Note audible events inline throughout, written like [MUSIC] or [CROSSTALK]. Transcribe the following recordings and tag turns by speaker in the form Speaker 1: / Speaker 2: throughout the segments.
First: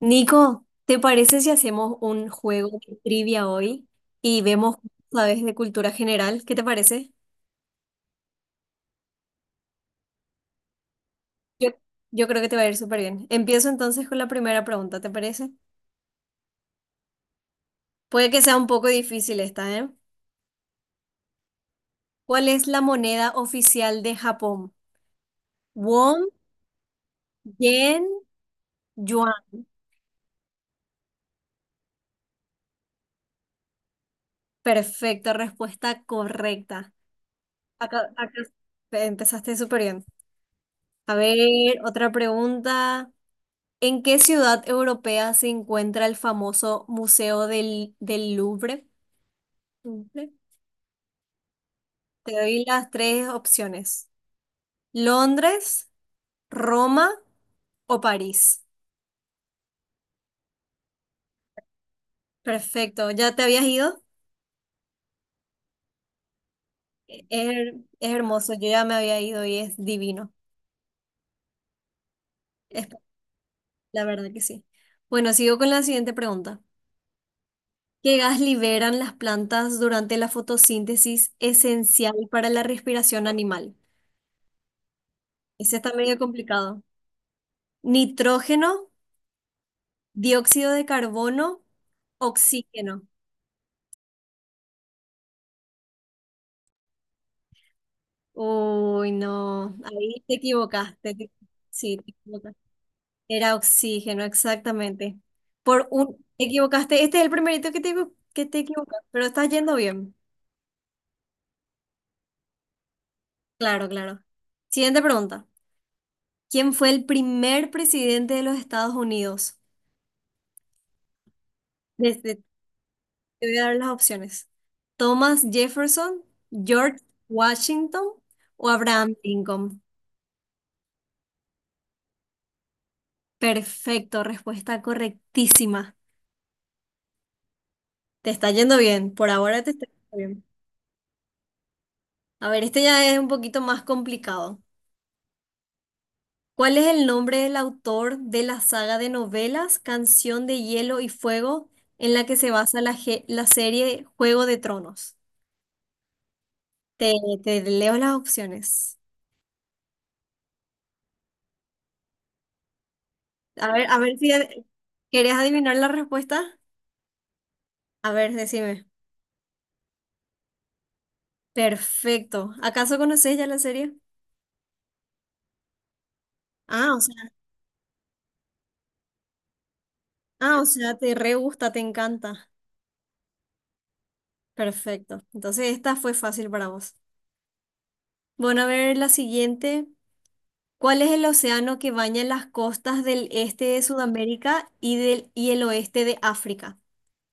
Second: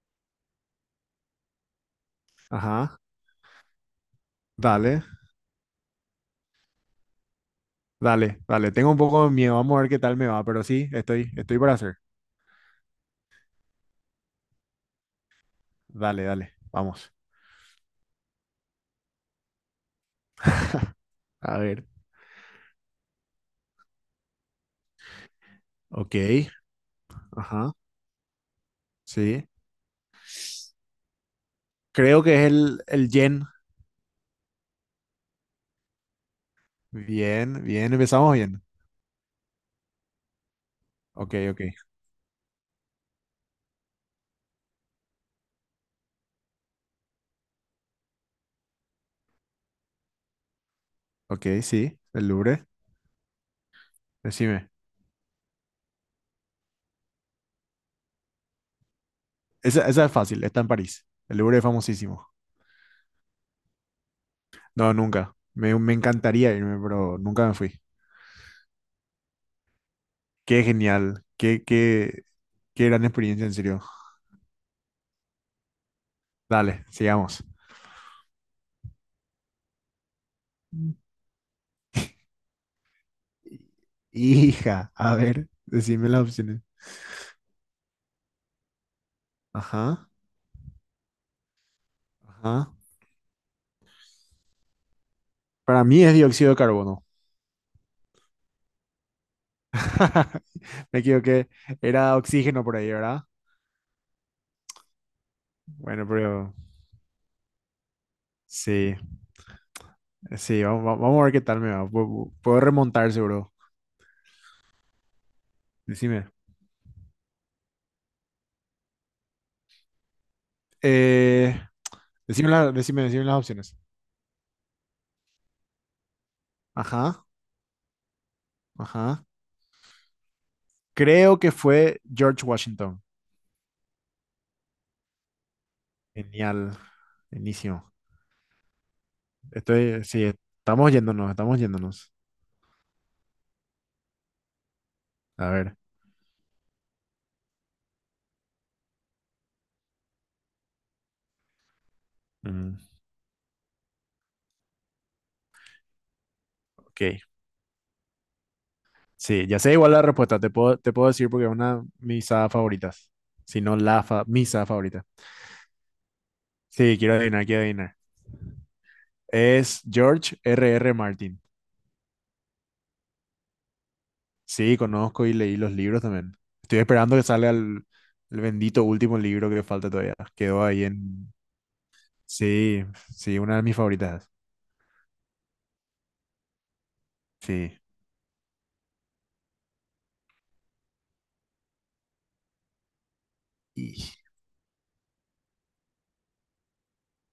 Speaker 1: Nico, ¿te parece si hacemos un juego de
Speaker 2: Ajá,
Speaker 1: trivia hoy y vemos,
Speaker 2: dale,
Speaker 1: sabes, de cultura general? ¿Qué te parece?
Speaker 2: dale, dale. Tengo un poco de miedo, vamos a ver qué tal me va, pero sí, estoy
Speaker 1: Yo,
Speaker 2: para hacer.
Speaker 1: yo creo que te va a ir súper bien. Empiezo entonces con la primera pregunta, ¿te parece?
Speaker 2: Dale, dale, vamos.
Speaker 1: Puede que sea un poco difícil esta, ¿eh?
Speaker 2: A ver,
Speaker 1: ¿Cuál es la moneda oficial de Japón?
Speaker 2: ok,
Speaker 1: Won,
Speaker 2: ajá,
Speaker 1: yen, yuan.
Speaker 2: sí. Creo que es el yen.
Speaker 1: Perfecto, respuesta correcta.
Speaker 2: Bien, bien,
Speaker 1: Acá,
Speaker 2: empezamos
Speaker 1: acá
Speaker 2: bien.
Speaker 1: empezaste súper bien. A
Speaker 2: Ok, ok,
Speaker 1: ver, otra pregunta. ¿En qué ciudad europea se encuentra el famoso Museo del Louvre? Louvre.
Speaker 2: ok, sí, el
Speaker 1: Te doy
Speaker 2: Louvre,
Speaker 1: las tres opciones.
Speaker 2: decime.
Speaker 1: Londres, Roma o París.
Speaker 2: Esa es fácil, está en París. El Louvre es famosísimo.
Speaker 1: Perfecto. ¿Ya te habías ido?
Speaker 2: No, nunca. Me encantaría irme, pero
Speaker 1: Es,
Speaker 2: nunca me
Speaker 1: her-
Speaker 2: fui.
Speaker 1: es hermoso. Yo ya me había ido y es divino.
Speaker 2: Qué genial,
Speaker 1: Es,
Speaker 2: qué gran experiencia, en serio.
Speaker 1: la verdad que sí. Bueno, sigo con la siguiente pregunta.
Speaker 2: Dale, sigamos.
Speaker 1: ¿Qué gas liberan las plantas durante la fotosíntesis esencial para la respiración animal?
Speaker 2: Hija, a ver,
Speaker 1: Ese está
Speaker 2: decime
Speaker 1: medio
Speaker 2: las opciones.
Speaker 1: complicado. ¿Nitrógeno?
Speaker 2: Ajá,
Speaker 1: Dióxido de carbono,
Speaker 2: ajá.
Speaker 1: oxígeno.
Speaker 2: Para mí es dióxido de carbono.
Speaker 1: Uy, no, ahí te
Speaker 2: [LAUGHS] Me
Speaker 1: equivocaste.
Speaker 2: equivoqué.
Speaker 1: Sí, te
Speaker 2: Era
Speaker 1: equivocaste.
Speaker 2: oxígeno por ahí, ¿verdad?
Speaker 1: Era oxígeno, exactamente. Por
Speaker 2: Bueno,
Speaker 1: un, te
Speaker 2: pero
Speaker 1: equivocaste. Este es el primerito que te
Speaker 2: sí,
Speaker 1: equivocas, pero estás yendo bien.
Speaker 2: sí, vamos, vamos a ver qué tal me va. Puedo remontar seguro.
Speaker 1: Claro, claro. Siguiente pregunta.
Speaker 2: Decime.
Speaker 1: ¿Quién fue el primer presidente de los Estados Unidos?
Speaker 2: Eh,
Speaker 1: Te
Speaker 2: decime. Decime las
Speaker 1: voy a dar
Speaker 2: opciones.
Speaker 1: las opciones. ¿Thomas Jefferson, George
Speaker 2: Ajá,
Speaker 1: Washington o Abraham
Speaker 2: ajá.
Speaker 1: Lincoln?
Speaker 2: Creo que fue George Washington.
Speaker 1: Perfecto, respuesta correctísima.
Speaker 2: Genial. Inicio.
Speaker 1: Te está yendo bien, por ahora te está yendo
Speaker 2: Estoy, sí,
Speaker 1: bien.
Speaker 2: estamos yéndonos, estamos yéndonos.
Speaker 1: A ver, este ya es un poquito más complicado.
Speaker 2: A ver.
Speaker 1: ¿Cuál es el nombre del autor de la saga de novelas Canción de Hielo y Fuego en la que se
Speaker 2: Mm,
Speaker 1: basa la serie Juego de Tronos?
Speaker 2: ok.
Speaker 1: Te, te leo las opciones.
Speaker 2: Sí, ya sé igual la respuesta, te puedo decir porque es una de mis sagas favoritas, si no
Speaker 1: A ver si
Speaker 2: mi saga favorita.
Speaker 1: querés adivinar la respuesta.
Speaker 2: Sí, quiero adivinar, quiero adivinar.
Speaker 1: A ver, decime.
Speaker 2: Es George R. R. Martin.
Speaker 1: Perfecto. ¿Acaso conoces ya la serie?
Speaker 2: Sí, conozco y leí los libros también. Estoy
Speaker 1: Ah, o sea,
Speaker 2: esperando que salga el bendito último libro que falta todavía.
Speaker 1: ah,
Speaker 2: Quedó
Speaker 1: o
Speaker 2: ahí
Speaker 1: sea, te
Speaker 2: en...
Speaker 1: re gusta, te encanta.
Speaker 2: Sí, sí, una de mis favoritas.
Speaker 1: Perfecto. Entonces esta fue fácil para vos.
Speaker 2: Sí.
Speaker 1: Bueno, a ver la siguiente. ¿Cuál es el océano que baña las costas del este de
Speaker 2: Y,
Speaker 1: Sudamérica y del y el oeste de África?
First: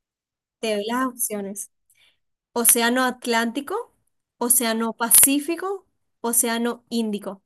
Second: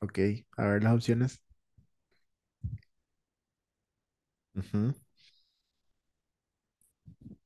Speaker 2: ok, a
Speaker 1: Te
Speaker 2: ver
Speaker 1: doy
Speaker 2: las
Speaker 1: las
Speaker 2: opciones.
Speaker 1: opciones. Océano Atlántico, Océano
Speaker 2: Ujú.
Speaker 1: Pacífico, Océano Índico.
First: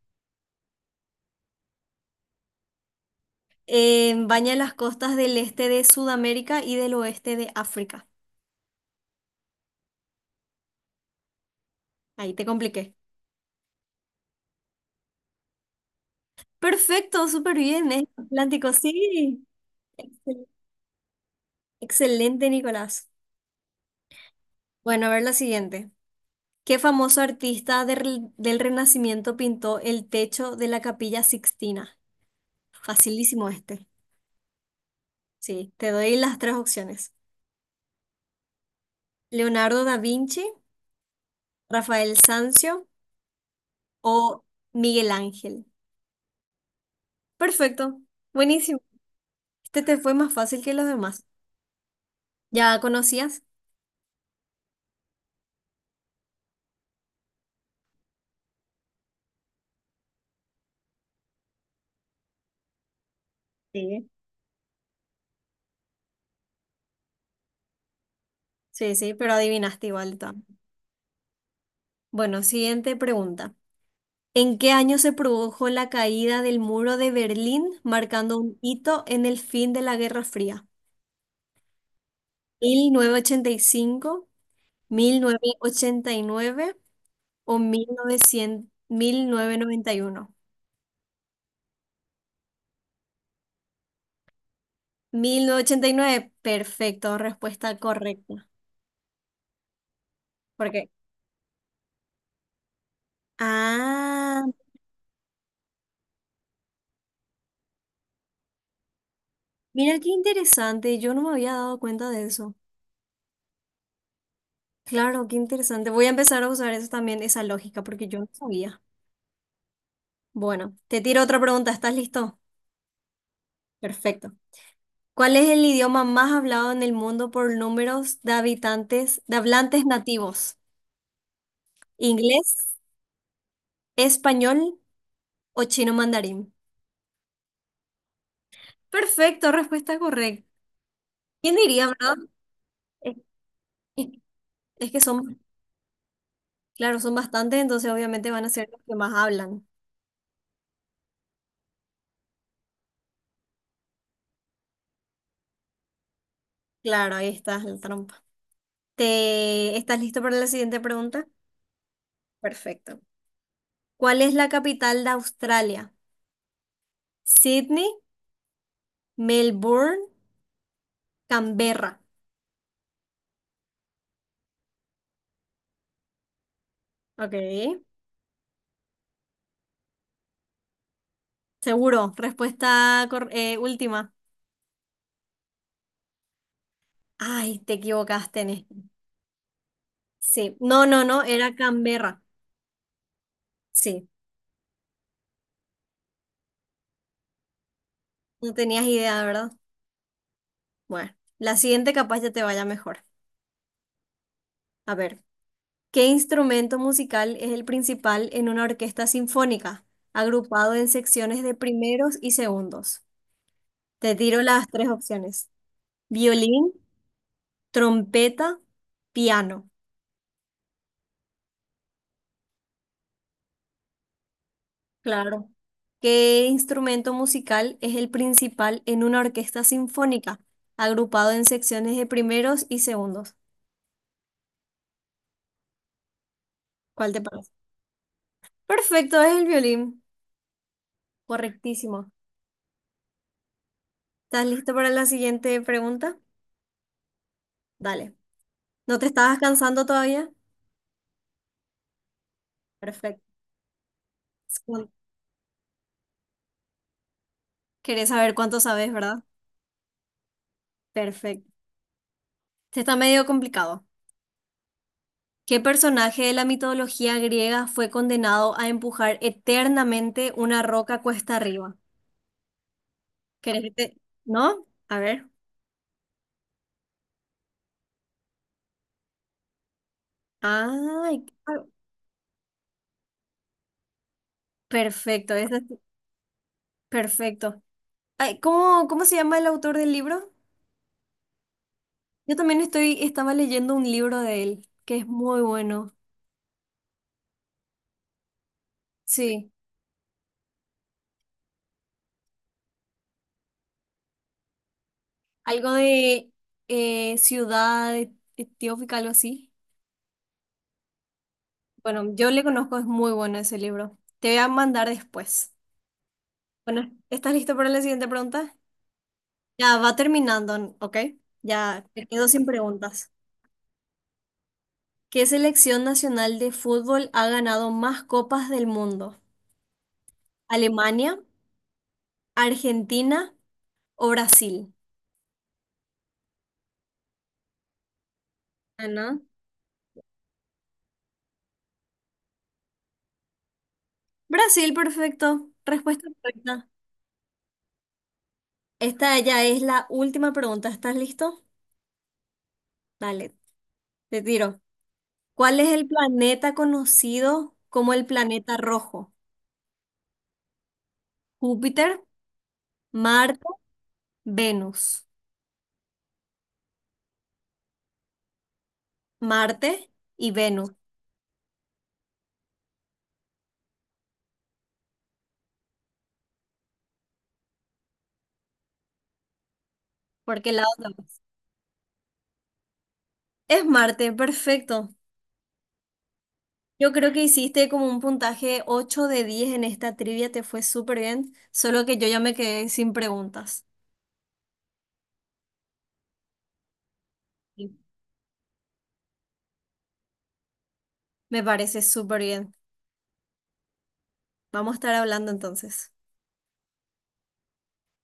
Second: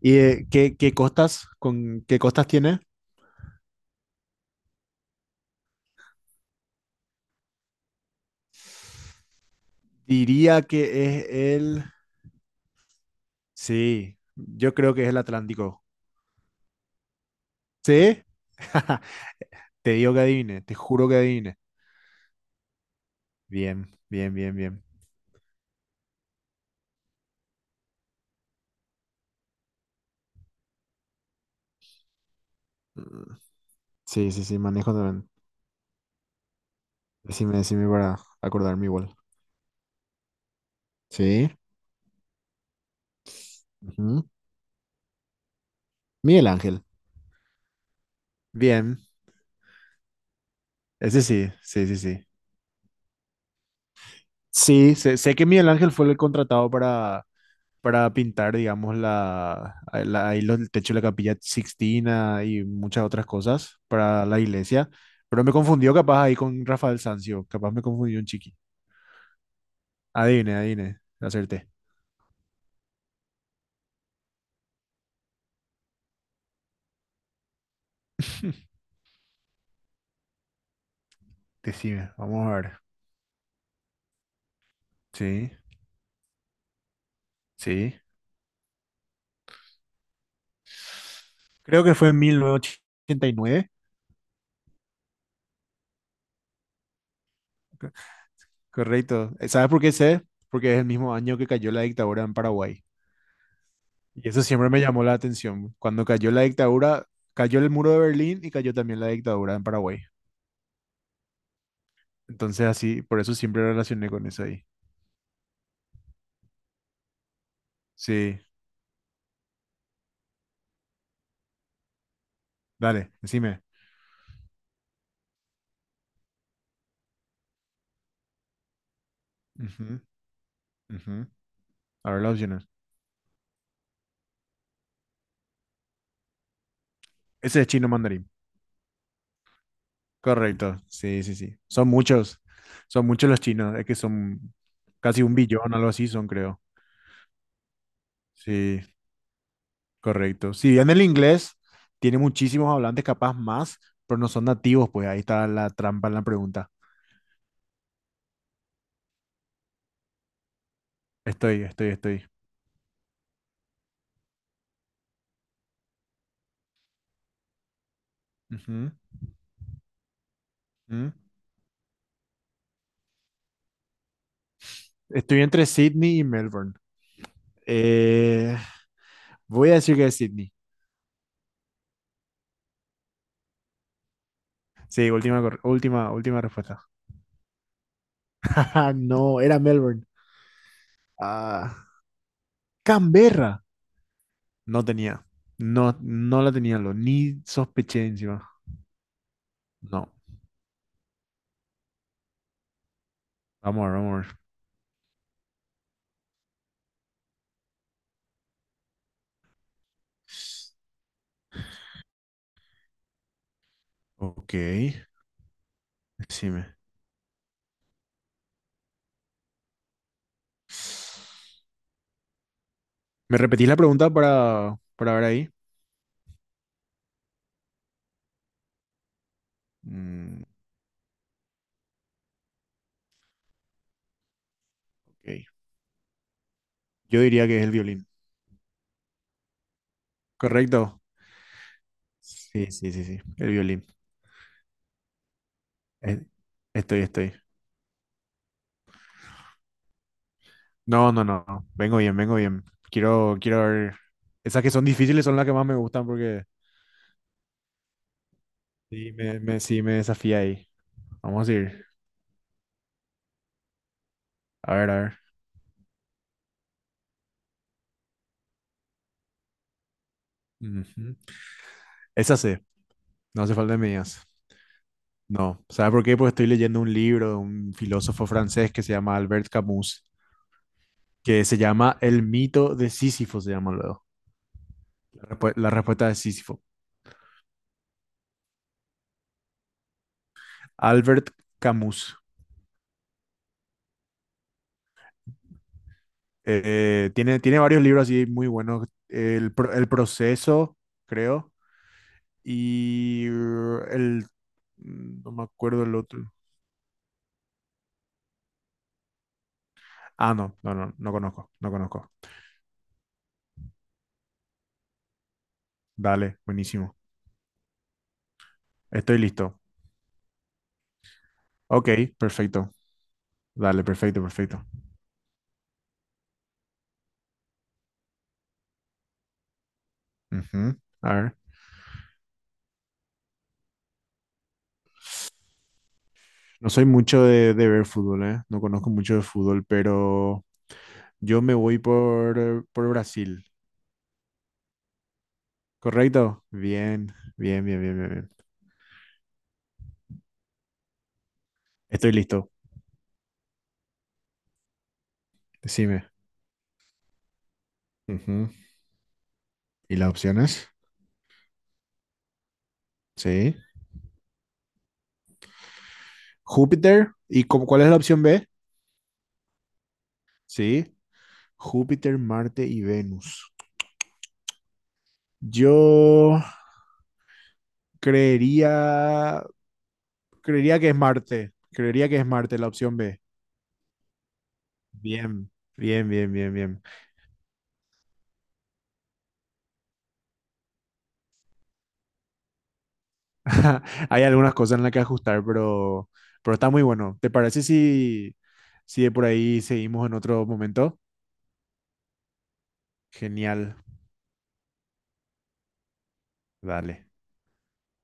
Speaker 2: ¿Y con qué costas tiene?
Speaker 1: Baña las costas del este de Sudamérica y del oeste de África.
Speaker 2: Diría que es el...
Speaker 1: Ahí te compliqué.
Speaker 2: Sí, yo creo que es el Atlántico.
Speaker 1: Perfecto, súper bien, es
Speaker 2: ¿Sí?
Speaker 1: Atlántico,
Speaker 2: [LAUGHS]
Speaker 1: sí.
Speaker 2: Te digo que
Speaker 1: Excel-
Speaker 2: adivine, te juro que adivine.
Speaker 1: Excelente, Nicolás.
Speaker 2: Bien, bien, bien, bien.
Speaker 1: Bueno, a ver la siguiente. ¿Qué famoso artista del Renacimiento pintó el techo de la Capilla Sixtina?
Speaker 2: Mm,
Speaker 1: Facilísimo este.
Speaker 2: sí, sí, sí, manejo también.
Speaker 1: Sí, te doy las tres opciones.
Speaker 2: Decime, decime para acordarme igual.
Speaker 1: Leonardo da Vinci,
Speaker 2: Sí.
Speaker 1: Rafael Sanzio
Speaker 2: Ujú.
Speaker 1: o Miguel Ángel.
Speaker 2: Miguel Ángel.
Speaker 1: Perfecto, buenísimo.
Speaker 2: Bien,
Speaker 1: Este te fue más fácil que los
Speaker 2: ese
Speaker 1: demás.
Speaker 2: sí, sí, sí, sí.
Speaker 1: ¿Ya conocías?
Speaker 2: Sí, sé que Miguel Ángel fue el contratado para, pintar, digamos, el techo de la Capilla Sixtina y muchas otras cosas
Speaker 1: Sí.
Speaker 2: para la iglesia. Pero me confundió capaz ahí con Rafael Sanzio, capaz me confundió un chiqui.
Speaker 1: Sí, sí, pero adivinaste igual. De todas.
Speaker 2: Adivine, adivine, acerté.
Speaker 1: Bueno, siguiente pregunta. ¿En qué año se produjo la caída del muro de Berlín, marcando un
Speaker 2: [LAUGHS]
Speaker 1: hito en el fin de la Guerra Fría?
Speaker 2: Decime, vamos a
Speaker 1: mil
Speaker 2: ver.
Speaker 1: mil novecientos ochenta y cinco, mil
Speaker 2: Sí,
Speaker 1: novecientos ochenta y nueve o mil mil
Speaker 2: sí.
Speaker 1: mil novecientos noventa y uno,
Speaker 2: Creo que fue en 1989.
Speaker 1: 1989, perfecto, respuesta
Speaker 2: Co-
Speaker 1: correcta.
Speaker 2: Correcto. ¿Sabes por qué sé?
Speaker 1: ¿Por
Speaker 2: Porque es el
Speaker 1: qué?
Speaker 2: mismo año que cayó la dictadura en Paraguay. Y eso
Speaker 1: Ah,
Speaker 2: siempre me llamó la atención. Cuando cayó la dictadura, cayó el muro de Berlín y cayó también la dictadura en
Speaker 1: mira
Speaker 2: Paraguay.
Speaker 1: qué interesante, yo no me había dado cuenta de eso.
Speaker 2: Entonces así, por eso siempre relacioné con eso ahí.
Speaker 1: Claro, qué interesante. Voy a empezar a usar eso también, esa lógica, porque yo no
Speaker 2: Sí,
Speaker 1: sabía. Bueno, te tiro otra pregunta, ¿estás listo?
Speaker 2: dale, decime.
Speaker 1: Perfecto. ¿Cuál es el idioma más hablado en el mundo por números de hablantes
Speaker 2: Ujú,
Speaker 1: nativos?
Speaker 2: ujú. A ver las
Speaker 1: ¿Inglés?
Speaker 2: opciones.
Speaker 1: ¿Español o chino mandarín?
Speaker 2: Ese es chino mandarín.
Speaker 1: Perfecto, respuesta correcta.
Speaker 2: Correcto, sí, sí,
Speaker 1: ¿Quién
Speaker 2: sí.
Speaker 1: diría, verdad?
Speaker 2: Son
Speaker 1: Es,
Speaker 2: muchos los chinos, es que
Speaker 1: es-
Speaker 2: son
Speaker 1: es que
Speaker 2: casi un
Speaker 1: son,
Speaker 2: billón, algo así son, creo.
Speaker 1: claro, son bastantes, entonces obviamente van a ser los
Speaker 2: Sí,
Speaker 1: que más hablan.
Speaker 2: correcto. Si bien el inglés tiene muchísimos hablantes, capaz más, pero no son nativos, pues ahí está la trampa en la pregunta.
Speaker 1: Claro, ahí está la trampa. ¿Estás listo para la siguiente pregunta?
Speaker 2: Estoy.
Speaker 1: Perfecto. ¿Cuál es la capital de Australia? Sydney,
Speaker 2: Ujú,
Speaker 1: Melbourne,
Speaker 2: ujú.
Speaker 1: Canberra.
Speaker 2: Estoy entre Sydney y Melbourne.
Speaker 1: Ok.
Speaker 2: Eh, Voy a decir que es Sydney.
Speaker 1: Seguro, respuesta última.
Speaker 2: Sí, última, última respuesta. [LAUGHS]
Speaker 1: Ay, te equivocaste en esto.
Speaker 2: Ah, no, era Melbourne.
Speaker 1: Sí. No, no, no, era
Speaker 2: Ah,
Speaker 1: Canberra.
Speaker 2: Canberra.
Speaker 1: Sí.
Speaker 2: No tenía. No, no la tenía, lo, ni sospeché encima.
Speaker 1: No tenías idea, ¿verdad?
Speaker 2: No.
Speaker 1: Bueno, la siguiente capaz ya te vaya mejor.
Speaker 2: Vamos a ver, vamos a ver.
Speaker 1: A ver, ¿qué instrumento musical es el principal en una orquesta sinfónica, agrupado en secciones de primeros y segundos? Te tiro
Speaker 2: Ok,
Speaker 1: las tres opciones.
Speaker 2: decime.
Speaker 1: Violín, trompeta, piano.
Speaker 2: ¿Me repetís la pregunta para, ver
Speaker 1: Claro.
Speaker 2: ahí?
Speaker 1: ¿Qué instrumento musical es el principal en una orquesta sinfónica,
Speaker 2: Mm,
Speaker 1: agrupado en secciones de primeros y segundos?
Speaker 2: ok.
Speaker 1: ¿Cuál te
Speaker 2: Yo diría
Speaker 1: parece?
Speaker 2: que es el violín.
Speaker 1: Perfecto, es el violín.
Speaker 2: ¿Correcto?
Speaker 1: Correctísimo.
Speaker 2: Sí, sí, sí, sí. El violín.
Speaker 1: ¿Estás listo para la siguiente pregunta?
Speaker 2: Es- estoy.
Speaker 1: Dale. ¿No te estabas cansando todavía?
Speaker 2: No, no, no, no. Vengo bien, vengo bien.
Speaker 1: Perfecto.
Speaker 2: Quiero ver.
Speaker 1: Es
Speaker 2: Esas que son
Speaker 1: cuan-
Speaker 2: difíciles son las que más me gustan porque
Speaker 1: Querés saber cuánto sabes,
Speaker 2: Sí,
Speaker 1: ¿verdad?
Speaker 2: me, me, sí, me desafía ahí. Vamos
Speaker 1: Perfecto.
Speaker 2: a ir.
Speaker 1: Este está medio complicado.
Speaker 2: A ver, a ver.
Speaker 1: ¿Qué personaje de la mitología griega fue condenado a empujar eternamente una roca
Speaker 2: Ujú.
Speaker 1: cuesta arriba?
Speaker 2: Esa sé, no hace
Speaker 1: ¿Querés que
Speaker 2: falta de
Speaker 1: te...
Speaker 2: medias.
Speaker 1: ¿No? A ver.
Speaker 2: No, ¿sabe por qué? Porque estoy leyendo un libro de un filósofo francés que se llama Albert Camus,
Speaker 1: Ay,
Speaker 2: que se llama El mito de Sísifo, se llama luego. La,
Speaker 1: perfecto.
Speaker 2: respu-
Speaker 1: ese es-
Speaker 2: la respuesta de Sísifo.
Speaker 1: perfecto. Ay, ¿cómo se llama el autor del libro?
Speaker 2: Albert Camus.
Speaker 1: Yo también estaba leyendo un libro de él, que es muy bueno.
Speaker 2: Tiene varios libros así muy buenos.
Speaker 1: Sí.
Speaker 2: El proceso, creo, y el... No me
Speaker 1: Algo
Speaker 2: acuerdo el
Speaker 1: de
Speaker 2: otro.
Speaker 1: ciudad etiópica, algo así.
Speaker 2: Ah, no, no, no, no conozco, no
Speaker 1: Bueno,
Speaker 2: conozco.
Speaker 1: yo le conozco, es muy bueno ese libro. Te voy a mandar después.
Speaker 2: Dale,
Speaker 1: Bueno,
Speaker 2: buenísimo.
Speaker 1: ¿estás listo para la siguiente pregunta?
Speaker 2: Estoy listo.
Speaker 1: Ya va terminando, ¿ok? Ya
Speaker 2: Ok,
Speaker 1: me quedo sin
Speaker 2: perfecto.
Speaker 1: preguntas.
Speaker 2: Dale, perfecto, perfecto.
Speaker 1: ¿Qué selección nacional de fútbol ha ganado más copas del mundo?
Speaker 2: Ujú. A
Speaker 1: ¿Alemania,
Speaker 2: ver,
Speaker 1: Argentina o Brasil?
Speaker 2: no soy mucho de ver fútbol, ¿eh? No
Speaker 1: Ah,
Speaker 2: conozco mucho de
Speaker 1: ¿no?
Speaker 2: fútbol, pero yo me voy por, Brasil.
Speaker 1: Brasil, perfecto. Respuesta
Speaker 2: ¿Correcto?
Speaker 1: correcta.
Speaker 2: Bien, bien, bien, bien, bien, bien.
Speaker 1: Esta ya es la última pregunta. ¿Estás listo?
Speaker 2: Estoy listo.
Speaker 1: Dale, te tiro. ¿Cuál es el
Speaker 2: Decime.
Speaker 1: planeta conocido como el
Speaker 2: Ujú.
Speaker 1: planeta rojo?
Speaker 2: ¿Y las opciones?
Speaker 1: Júpiter, Marte,
Speaker 2: Sí.
Speaker 1: Venus.
Speaker 2: Júpiter. ¿Y cuál es la opción B?
Speaker 1: Marte y Venus,
Speaker 2: Sí. Júpiter, Marte y Venus. Yo creería
Speaker 1: porque la
Speaker 2: Creería
Speaker 1: otra
Speaker 2: que es
Speaker 1: vez.
Speaker 2: Marte. Creería que es Marte la opción B.
Speaker 1: Es Marte, perfecto.
Speaker 2: Bien, bien, bien, bien, bien.
Speaker 1: Yo creo que hiciste como un puntaje 8 de 10 en esta trivia, te fue súper bien, solo que yo ya me quedé sin preguntas.
Speaker 2: [LAUGHS] Hay algunas cosas en las que ajustar, pero, está muy bueno. ¿Te parece
Speaker 1: Sí.
Speaker 2: si, si de por ahí seguimos en otro momento?
Speaker 1: Me parece súper bien.
Speaker 2: Genial.
Speaker 1: Vamos a estar hablando entonces.
Speaker 2: Dale.